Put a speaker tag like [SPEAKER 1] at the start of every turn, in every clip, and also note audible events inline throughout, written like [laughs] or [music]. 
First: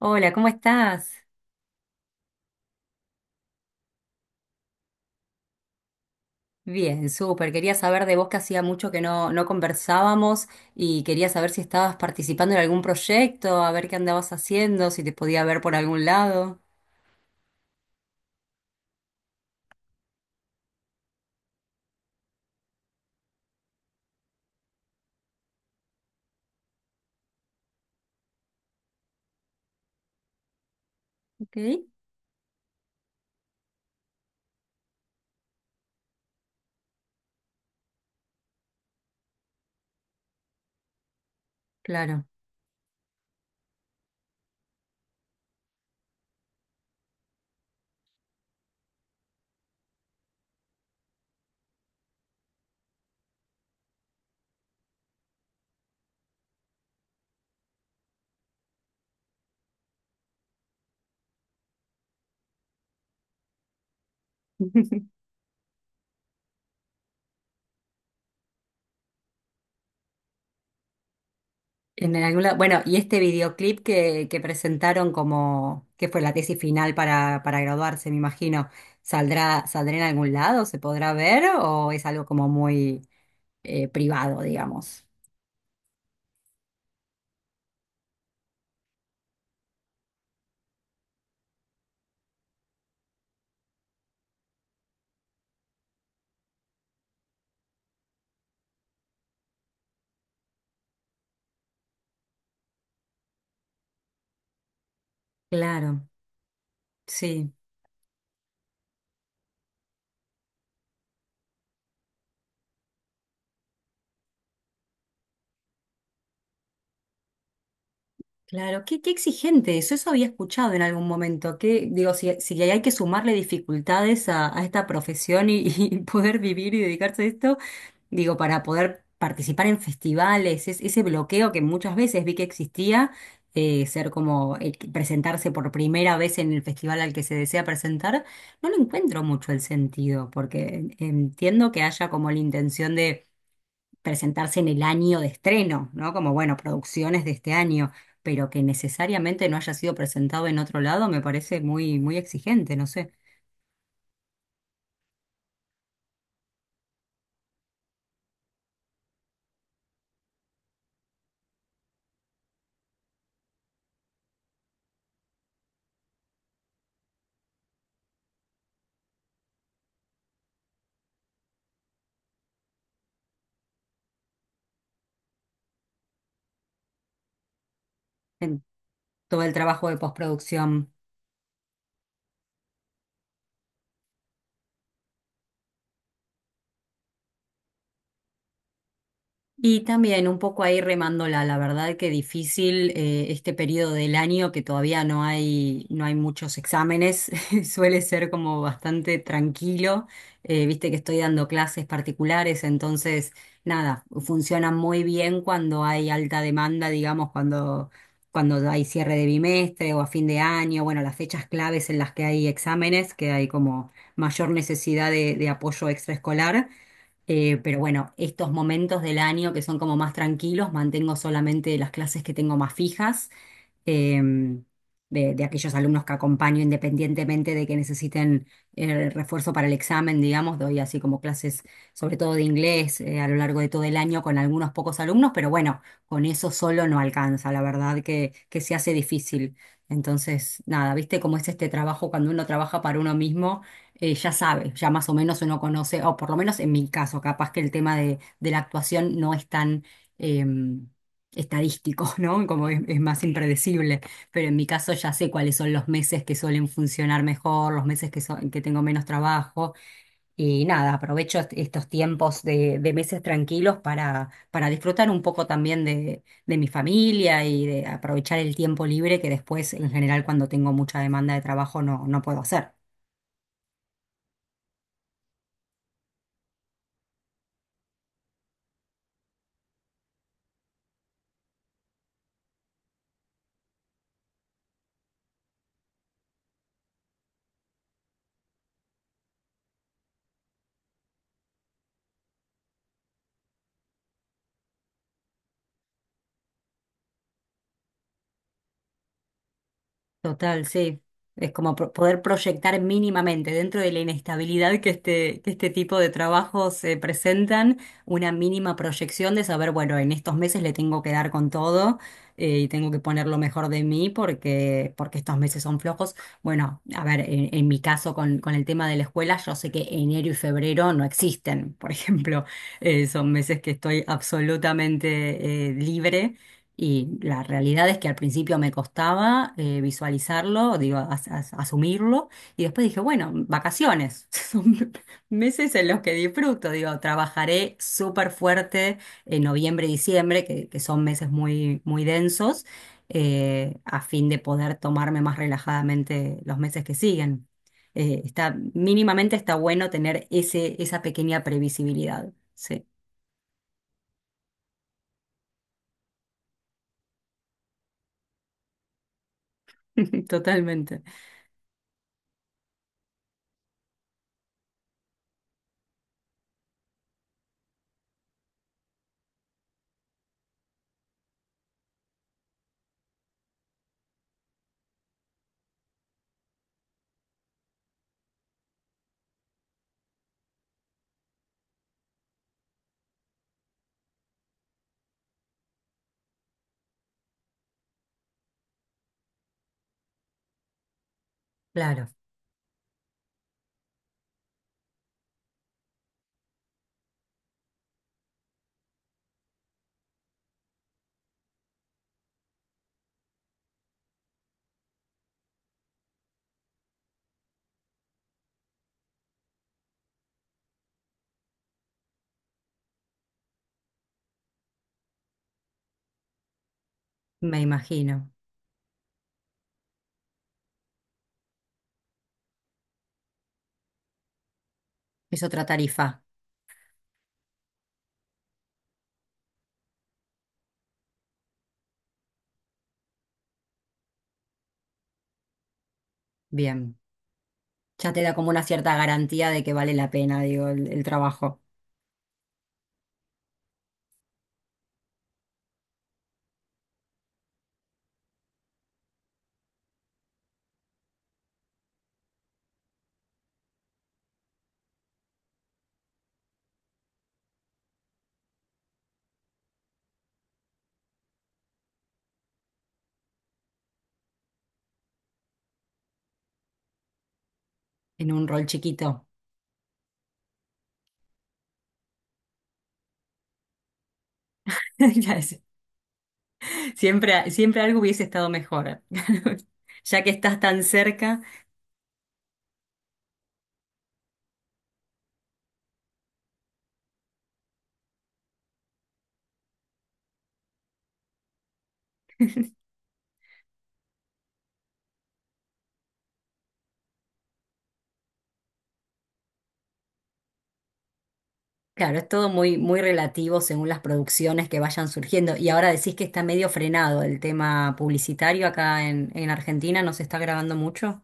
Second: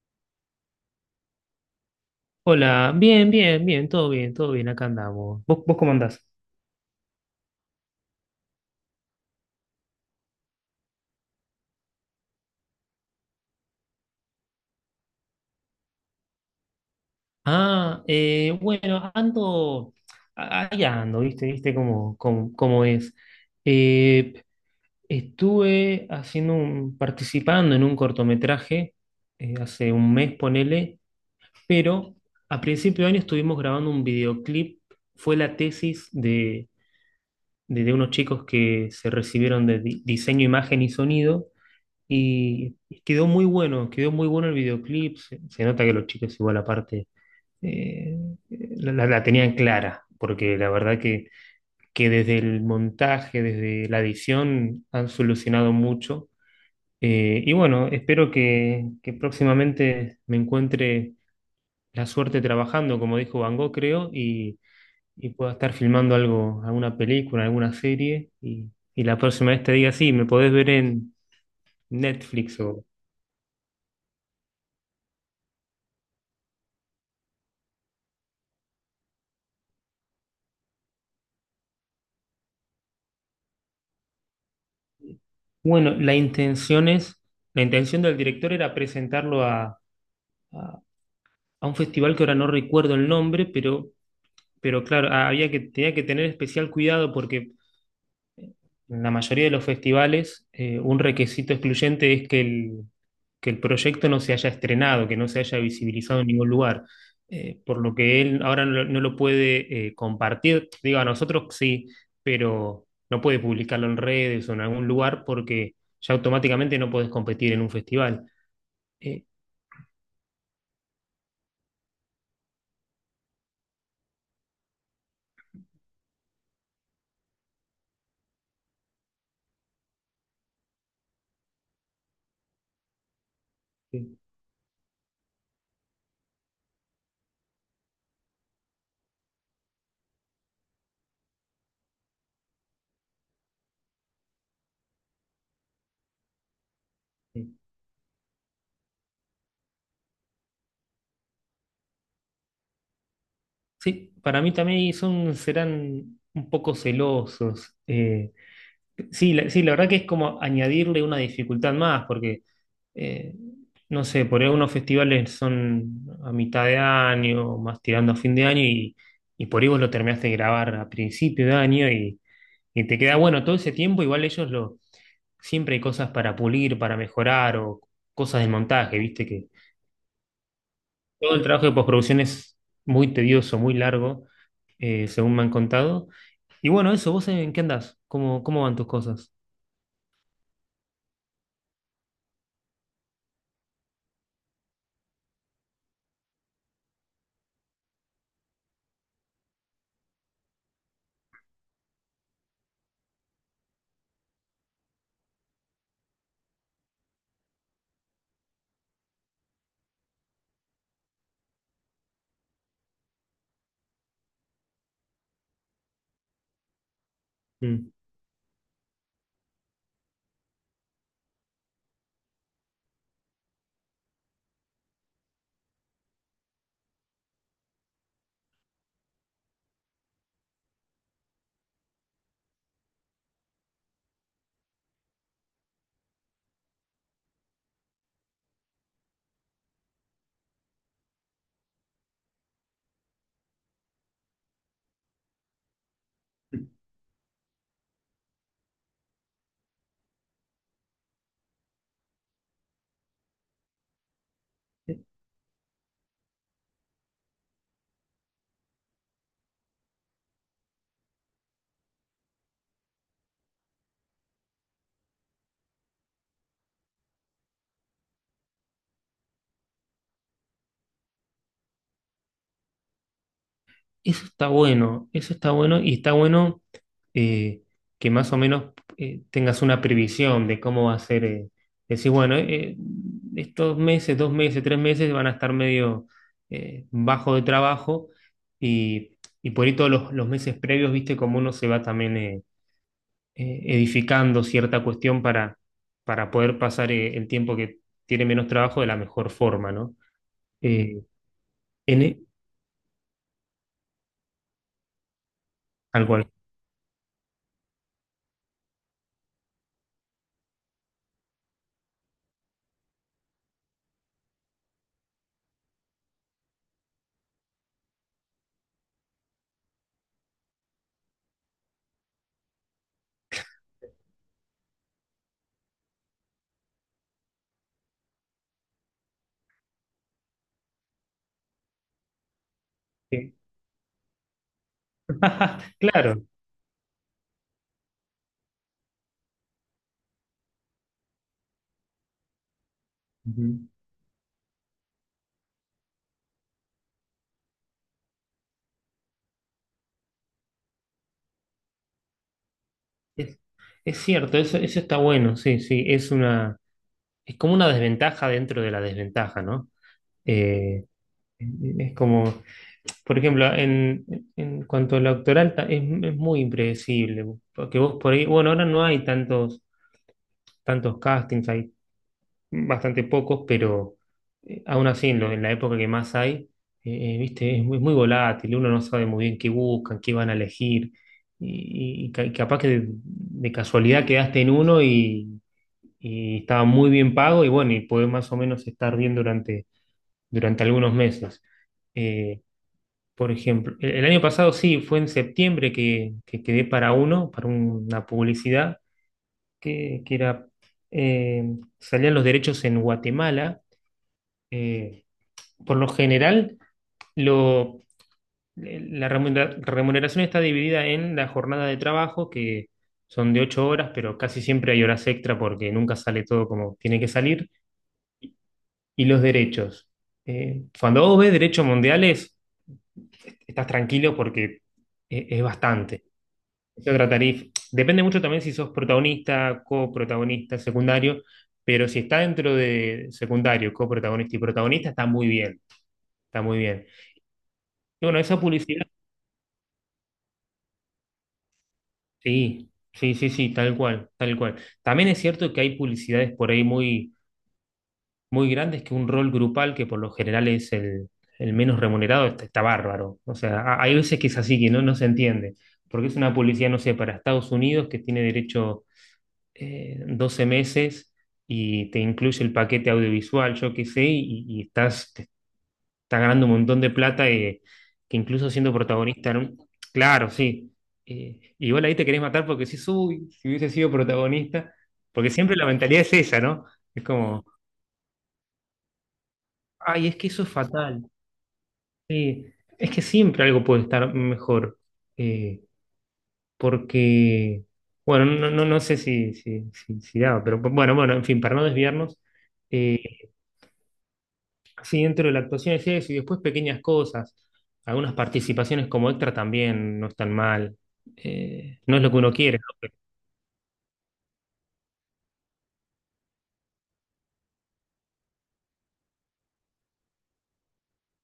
[SPEAKER 1] Hola, ¿cómo estás?
[SPEAKER 2] Hola, bien, bien, bien, todo bien, todo bien, acá andamos. ¿Vos cómo andás?
[SPEAKER 1] Bien, súper. Quería saber de vos que hacía mucho que no conversábamos y quería saber si estabas participando en algún proyecto, a ver qué andabas haciendo, si te podía ver por algún lado.
[SPEAKER 2] Ah, bueno, ando, ahí ando, viste cómo es. Eh, estuve haciendo participando en un cortometraje hace un mes, ponele,
[SPEAKER 1] Ok,
[SPEAKER 2] pero a principio de año estuvimos grabando un videoclip. Fue la tesis de unos chicos que se recibieron de diseño, imagen y sonido.
[SPEAKER 1] claro.
[SPEAKER 2] Y quedó muy bueno el videoclip. Se nota que los chicos igual aparte eh, la tenían clara, porque la verdad que desde el montaje, desde la edición, han solucionado mucho. Y bueno, espero que próximamente me encuentre la suerte trabajando, como dijo Van Gogh, creo, y,
[SPEAKER 1] [laughs]
[SPEAKER 2] y pueda estar filmando algo, alguna película, alguna serie. Y la próxima vez te diga, sí, me podés ver en
[SPEAKER 1] En algún lado.
[SPEAKER 2] Netflix.
[SPEAKER 1] Bueno, y este videoclip que presentaron como que fue la tesis final para graduarse, me imagino, ¿saldrá en algún lado? ¿Se podrá ver? ¿O es algo como muy privado, digamos?
[SPEAKER 2] Bueno, la intención es, la intención del director era presentarlo a, a- a un festival que ahora no recuerdo el nombre, pero claro, tenía que tener especial cuidado porque en la mayoría de los festivales, un requisito excluyente es que el proyecto no se haya estrenado, que no se haya
[SPEAKER 1] Claro,
[SPEAKER 2] visibilizado en ningún lugar.
[SPEAKER 1] sí.
[SPEAKER 2] Por lo que él ahora no lo puede compartir, digo, a nosotros sí, pero no puede publicarlo en redes o en algún lugar porque ya automáticamente no podés competir en un festival.
[SPEAKER 1] Claro, qué
[SPEAKER 2] Eh,
[SPEAKER 1] exigente eso, eso había escuchado en algún momento, que digo, si hay que sumarle dificultades a esta profesión y, [laughs] y poder vivir y dedicarse a esto, digo, para poder participar en festivales, ese bloqueo que muchas veces vi que existía, ser
[SPEAKER 2] eh,
[SPEAKER 1] como que presentarse por primera vez en el festival al que se desea presentar, no lo encuentro mucho el sentido, porque entiendo que haya como la intención de presentarse en el año de estreno, ¿no? Como, bueno, producciones de
[SPEAKER 2] eh.
[SPEAKER 1] este año, pero que necesariamente no haya sido presentado en otro lado, me parece muy, muy exigente, no sé,
[SPEAKER 2] Sí, para mí también serán un poco celosos. Sí, la verdad que es como añadirle una dificultad más, porque eh, no sé, por ahí unos festivales son a mitad de año, más tirando a fin de año, y por ahí vos lo terminaste de grabar a principio de año y te queda bueno todo ese tiempo, igual ellos siempre hay cosas para pulir, para mejorar, o cosas del
[SPEAKER 1] en
[SPEAKER 2] montaje, viste
[SPEAKER 1] todo
[SPEAKER 2] que
[SPEAKER 1] el trabajo de postproducción.
[SPEAKER 2] todo el trabajo de postproducción es muy tedioso, muy largo, según me han contado. Y bueno, eso, ¿vos en qué andás? ¿Cómo van tus cosas?
[SPEAKER 1] Y también un poco ahí remándola, la verdad que difícil este periodo del año que todavía no hay muchos exámenes, [laughs] suele ser como bastante tranquilo. Viste que estoy dando clases particulares, entonces nada, funciona muy bien cuando hay alta demanda, digamos, cuando hay cierre de bimestre o a fin de año, bueno, las fechas claves en las que hay exámenes, que hay como mayor necesidad de apoyo extraescolar. Pero
[SPEAKER 2] Mm.
[SPEAKER 1] bueno, estos momentos del año que son como más tranquilos, mantengo solamente las clases que tengo más fijas, em, de aquellos alumnos que acompaño independientemente de que necesiten refuerzo para el examen, digamos, doy así como clases sobre todo de inglés a lo largo de todo el año con algunos pocos alumnos, pero bueno, con eso solo no alcanza, la verdad que se hace difícil. Entonces, nada, ¿viste cómo es este trabajo cuando uno trabaja para uno mismo? Ya sabe, ya más o menos uno conoce, o por lo menos en mi caso, capaz que el tema de la actuación no es tan, em, estadístico, [laughs] ¿no? Como es más impredecible, pero en mi caso ya sé cuáles son los meses que suelen funcionar mejor, los meses que tengo menos trabajo y nada, aprovecho estos tiempos de meses tranquilos para disfrutar un poco también de mi familia y de aprovechar el tiempo libre que después en general cuando tengo mucha demanda de trabajo no puedo hacer.
[SPEAKER 2] Eso está bueno y está bueno eh, que más o menos tengas una previsión de cómo va a ser. Decir, bueno, estos meses, 2 meses, 3 meses van a estar medio bajo de trabajo y, y por ahí todos los meses previos, viste cómo uno se va también edificando cierta cuestión para poder pasar el tiempo que tiene menos trabajo de la mejor forma, ¿no?
[SPEAKER 1] Total, sí.
[SPEAKER 2] Eh,
[SPEAKER 1] Es como poder
[SPEAKER 2] en,
[SPEAKER 1] proyectar mínimamente dentro de la inestabilidad que este tipo
[SPEAKER 2] tal
[SPEAKER 1] de
[SPEAKER 2] cual.
[SPEAKER 1] trabajos se presentan, una mínima proyección de saber, bueno, en estos meses le tengo que dar con todo y tengo que poner lo mejor de mí porque estos meses son flojos. Bueno, a ver, en mi caso con el tema de la escuela, yo sé que enero y febrero no existen, por [laughs] ejemplo. Son meses que estoy absolutamente libre y la realidad es que al principio me costaba visualizarlo, digo, asumirlo, y después dije, bueno,
[SPEAKER 2] Sí.
[SPEAKER 1] vacaciones, [laughs] son meses
[SPEAKER 2] [laughs]
[SPEAKER 1] en los que
[SPEAKER 2] Claro.
[SPEAKER 1] disfruto, digo, trabajaré súper fuerte en noviembre y diciembre, que son meses muy, muy densos,
[SPEAKER 2] Ujú.
[SPEAKER 1] a fin de poder tomarme más relajadamente los meses que siguen. Está, mínimamente está bueno tener esa pequeña previsibilidad, sí,
[SPEAKER 2] Es, es cierto, eso está bueno, sí, sí, es como una desventaja dentro de la desventaja, ¿no?
[SPEAKER 1] [laughs]
[SPEAKER 2] Eh,
[SPEAKER 1] totalmente,
[SPEAKER 2] es como, por ejemplo, en cuanto a la doctoral es muy impredecible, porque vos por ahí, bueno, ahora no hay tantos castings, hay bastante pocos, pero aún así en la época que más hay, viste, es muy, muy volátil, uno no sabe muy bien qué buscan, qué van a elegir, y capaz que de casualidad quedaste en uno y estaba muy bien pago y bueno, y pude más o menos estar bien durante algunos meses.
[SPEAKER 1] claro,
[SPEAKER 2] Eh, por ejemplo, el año pasado sí, fue en septiembre que quedé para uno, para una publicidad que era, eh, salían los derechos en Guatemala. Eh, por lo general, lo, la remuneración está dividida en la jornada de trabajo que, son de 8 horas, pero casi siempre hay horas extra porque nunca sale todo como tiene que salir.
[SPEAKER 1] me imagino.
[SPEAKER 2] Y los derechos. Cuando vos ves derechos mundiales, estás tranquilo porque
[SPEAKER 1] Es
[SPEAKER 2] es
[SPEAKER 1] otra
[SPEAKER 2] bastante.
[SPEAKER 1] tarifa.
[SPEAKER 2] Es otra tarifa. Depende mucho también si sos protagonista, coprotagonista, secundario, pero si está dentro de secundario, coprotagonista y protagonista, está muy bien, está muy bien.
[SPEAKER 1] Bien.
[SPEAKER 2] Y
[SPEAKER 1] Ya
[SPEAKER 2] bueno,
[SPEAKER 1] te da
[SPEAKER 2] esa
[SPEAKER 1] como una
[SPEAKER 2] publicidad,
[SPEAKER 1] cierta garantía de que vale la pena, digo, el trabajo
[SPEAKER 2] sí, sí, sí, sí, tal cual, tal cual. También es cierto que hay publicidades por ahí muy muy grandes que un rol grupal, que por lo general es el menos remunerado, está, está bárbaro. O sea, hay veces que es así, que no se entiende, porque es una publicidad, no sé, para Estados Unidos que tiene derecho 12 meses y te incluye el paquete audiovisual, yo qué sé, y te estás ganando un montón de plata que
[SPEAKER 1] en un
[SPEAKER 2] incluso
[SPEAKER 1] rol
[SPEAKER 2] siendo
[SPEAKER 1] chiquito.
[SPEAKER 2] protagonista, ¿no? Claro, sí. Igual ahí te querés matar porque uy, si hubiese sido protagonista,
[SPEAKER 1] [laughs]
[SPEAKER 2] porque
[SPEAKER 1] Ya es-
[SPEAKER 2] siempre la mentalidad es esa, ¿no? Es como,
[SPEAKER 1] Siempre, siempre algo hubiese estado mejor. [laughs]
[SPEAKER 2] ay, es
[SPEAKER 1] Ya
[SPEAKER 2] que
[SPEAKER 1] que
[SPEAKER 2] eso es
[SPEAKER 1] estás tan
[SPEAKER 2] fatal.
[SPEAKER 1] cerca,
[SPEAKER 2] Sí, es que siempre algo puede estar mejor, eh, porque, bueno, no, no, no sé si daba, pero bueno, en fin, para no desviarnos, eh, sí, dentro de la actuación es eso, y después pequeñas cosas, algunas participaciones como extra también no están mal, no es lo que
[SPEAKER 1] claro, es
[SPEAKER 2] uno
[SPEAKER 1] todo
[SPEAKER 2] quiere, ¿no?
[SPEAKER 1] muy,
[SPEAKER 2] Pero.
[SPEAKER 1] muy relativo según las producciones que vayan surgiendo. Y ahora decís que está medio frenado el tema publicitario acá en Argentina, ¿no se está grabando mucho?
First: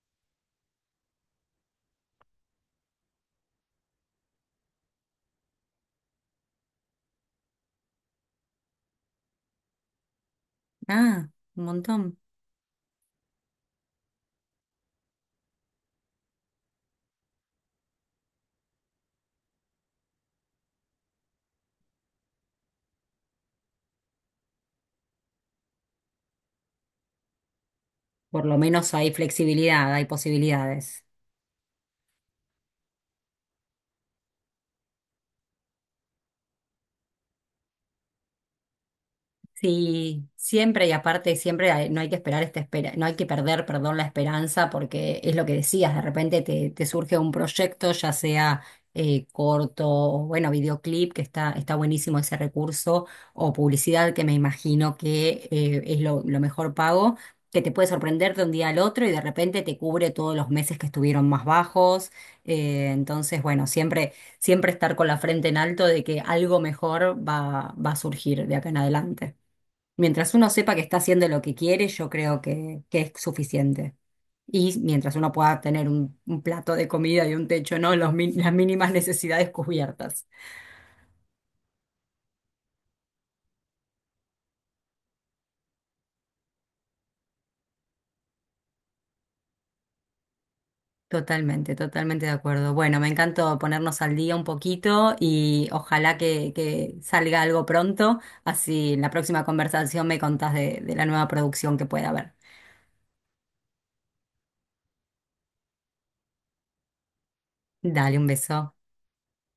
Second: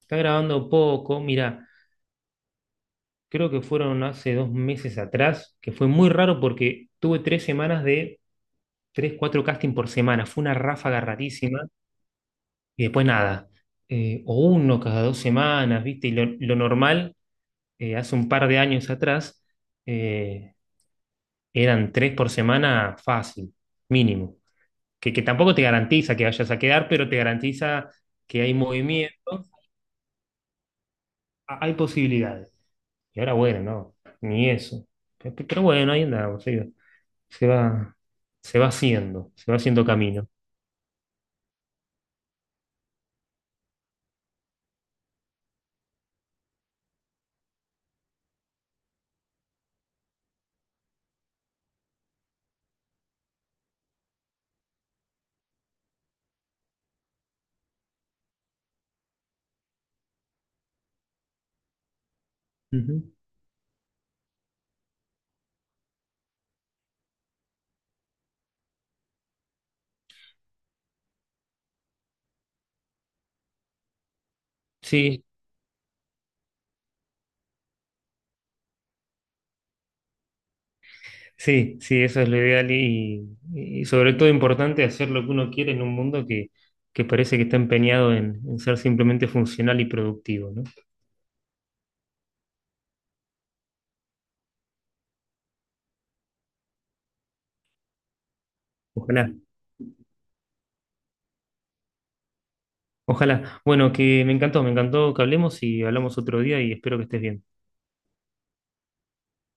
[SPEAKER 2] Está grabando poco, mira, creo que fueron hace 2 meses atrás, que fue muy raro porque tuve 3 semanas de tres, cuatro casting por semana, fue una ráfaga
[SPEAKER 1] Ah,
[SPEAKER 2] rarísima.
[SPEAKER 1] un montón.
[SPEAKER 2] Y después nada, o uno cada 2 semanas, ¿viste? Y lo normal, hace un par de años atrás, eh, eran tres por semana fácil, mínimo. Que tampoco te garantiza que vayas a quedar, pero te garantiza que
[SPEAKER 1] Por
[SPEAKER 2] hay
[SPEAKER 1] lo menos hay
[SPEAKER 2] movimiento,
[SPEAKER 1] flexibilidad, hay posibilidades.
[SPEAKER 2] hay posibilidades. Y ahora, bueno, no, ni eso. Pero bueno, ahí andamos, sí, se va, se va haciendo
[SPEAKER 1] Sí,
[SPEAKER 2] camino.
[SPEAKER 1] siempre y aparte siempre hay- no hay que esperar esta espera, no hay que perder, perdón, la esperanza porque es lo que decías, de repente te surge un proyecto, ya sea corto o bueno, videoclip, que está, está buenísimo ese recurso, o publicidad, que me imagino que es lo mejor pago, que te puede sorprender de un día al otro y de repente te cubre todos los meses que estuvieron más bajos.
[SPEAKER 2] Ujú.
[SPEAKER 1] Entonces, bueno, siempre estar con la frente en alto de que algo mejor va a surgir de acá en adelante. Mientras uno sepa que está haciendo lo que quiere, yo creo que es suficiente. Y mientras
[SPEAKER 2] Sí,
[SPEAKER 1] uno pueda tener un plato de comida y un techo, ¿no? Los las mínimas necesidades cubiertas.
[SPEAKER 2] sí, sí, eso es lo ideal y sobre todo importante hacer lo que uno quiere en un mundo que parece que está empeñado en ser simplemente funcional y productivo, ¿no?
[SPEAKER 1] Totalmente, totalmente de acuerdo. Bueno, me encantó ponernos al día un poquito y ojalá que salga algo pronto. Así en la
[SPEAKER 2] Ojalá,
[SPEAKER 1] próxima conversación me contás de la nueva producción que pueda haber.
[SPEAKER 2] ojalá. Bueno, que me encantó que hablemos y hablamos otro día y espero que estés bien.
[SPEAKER 1] Dale un beso.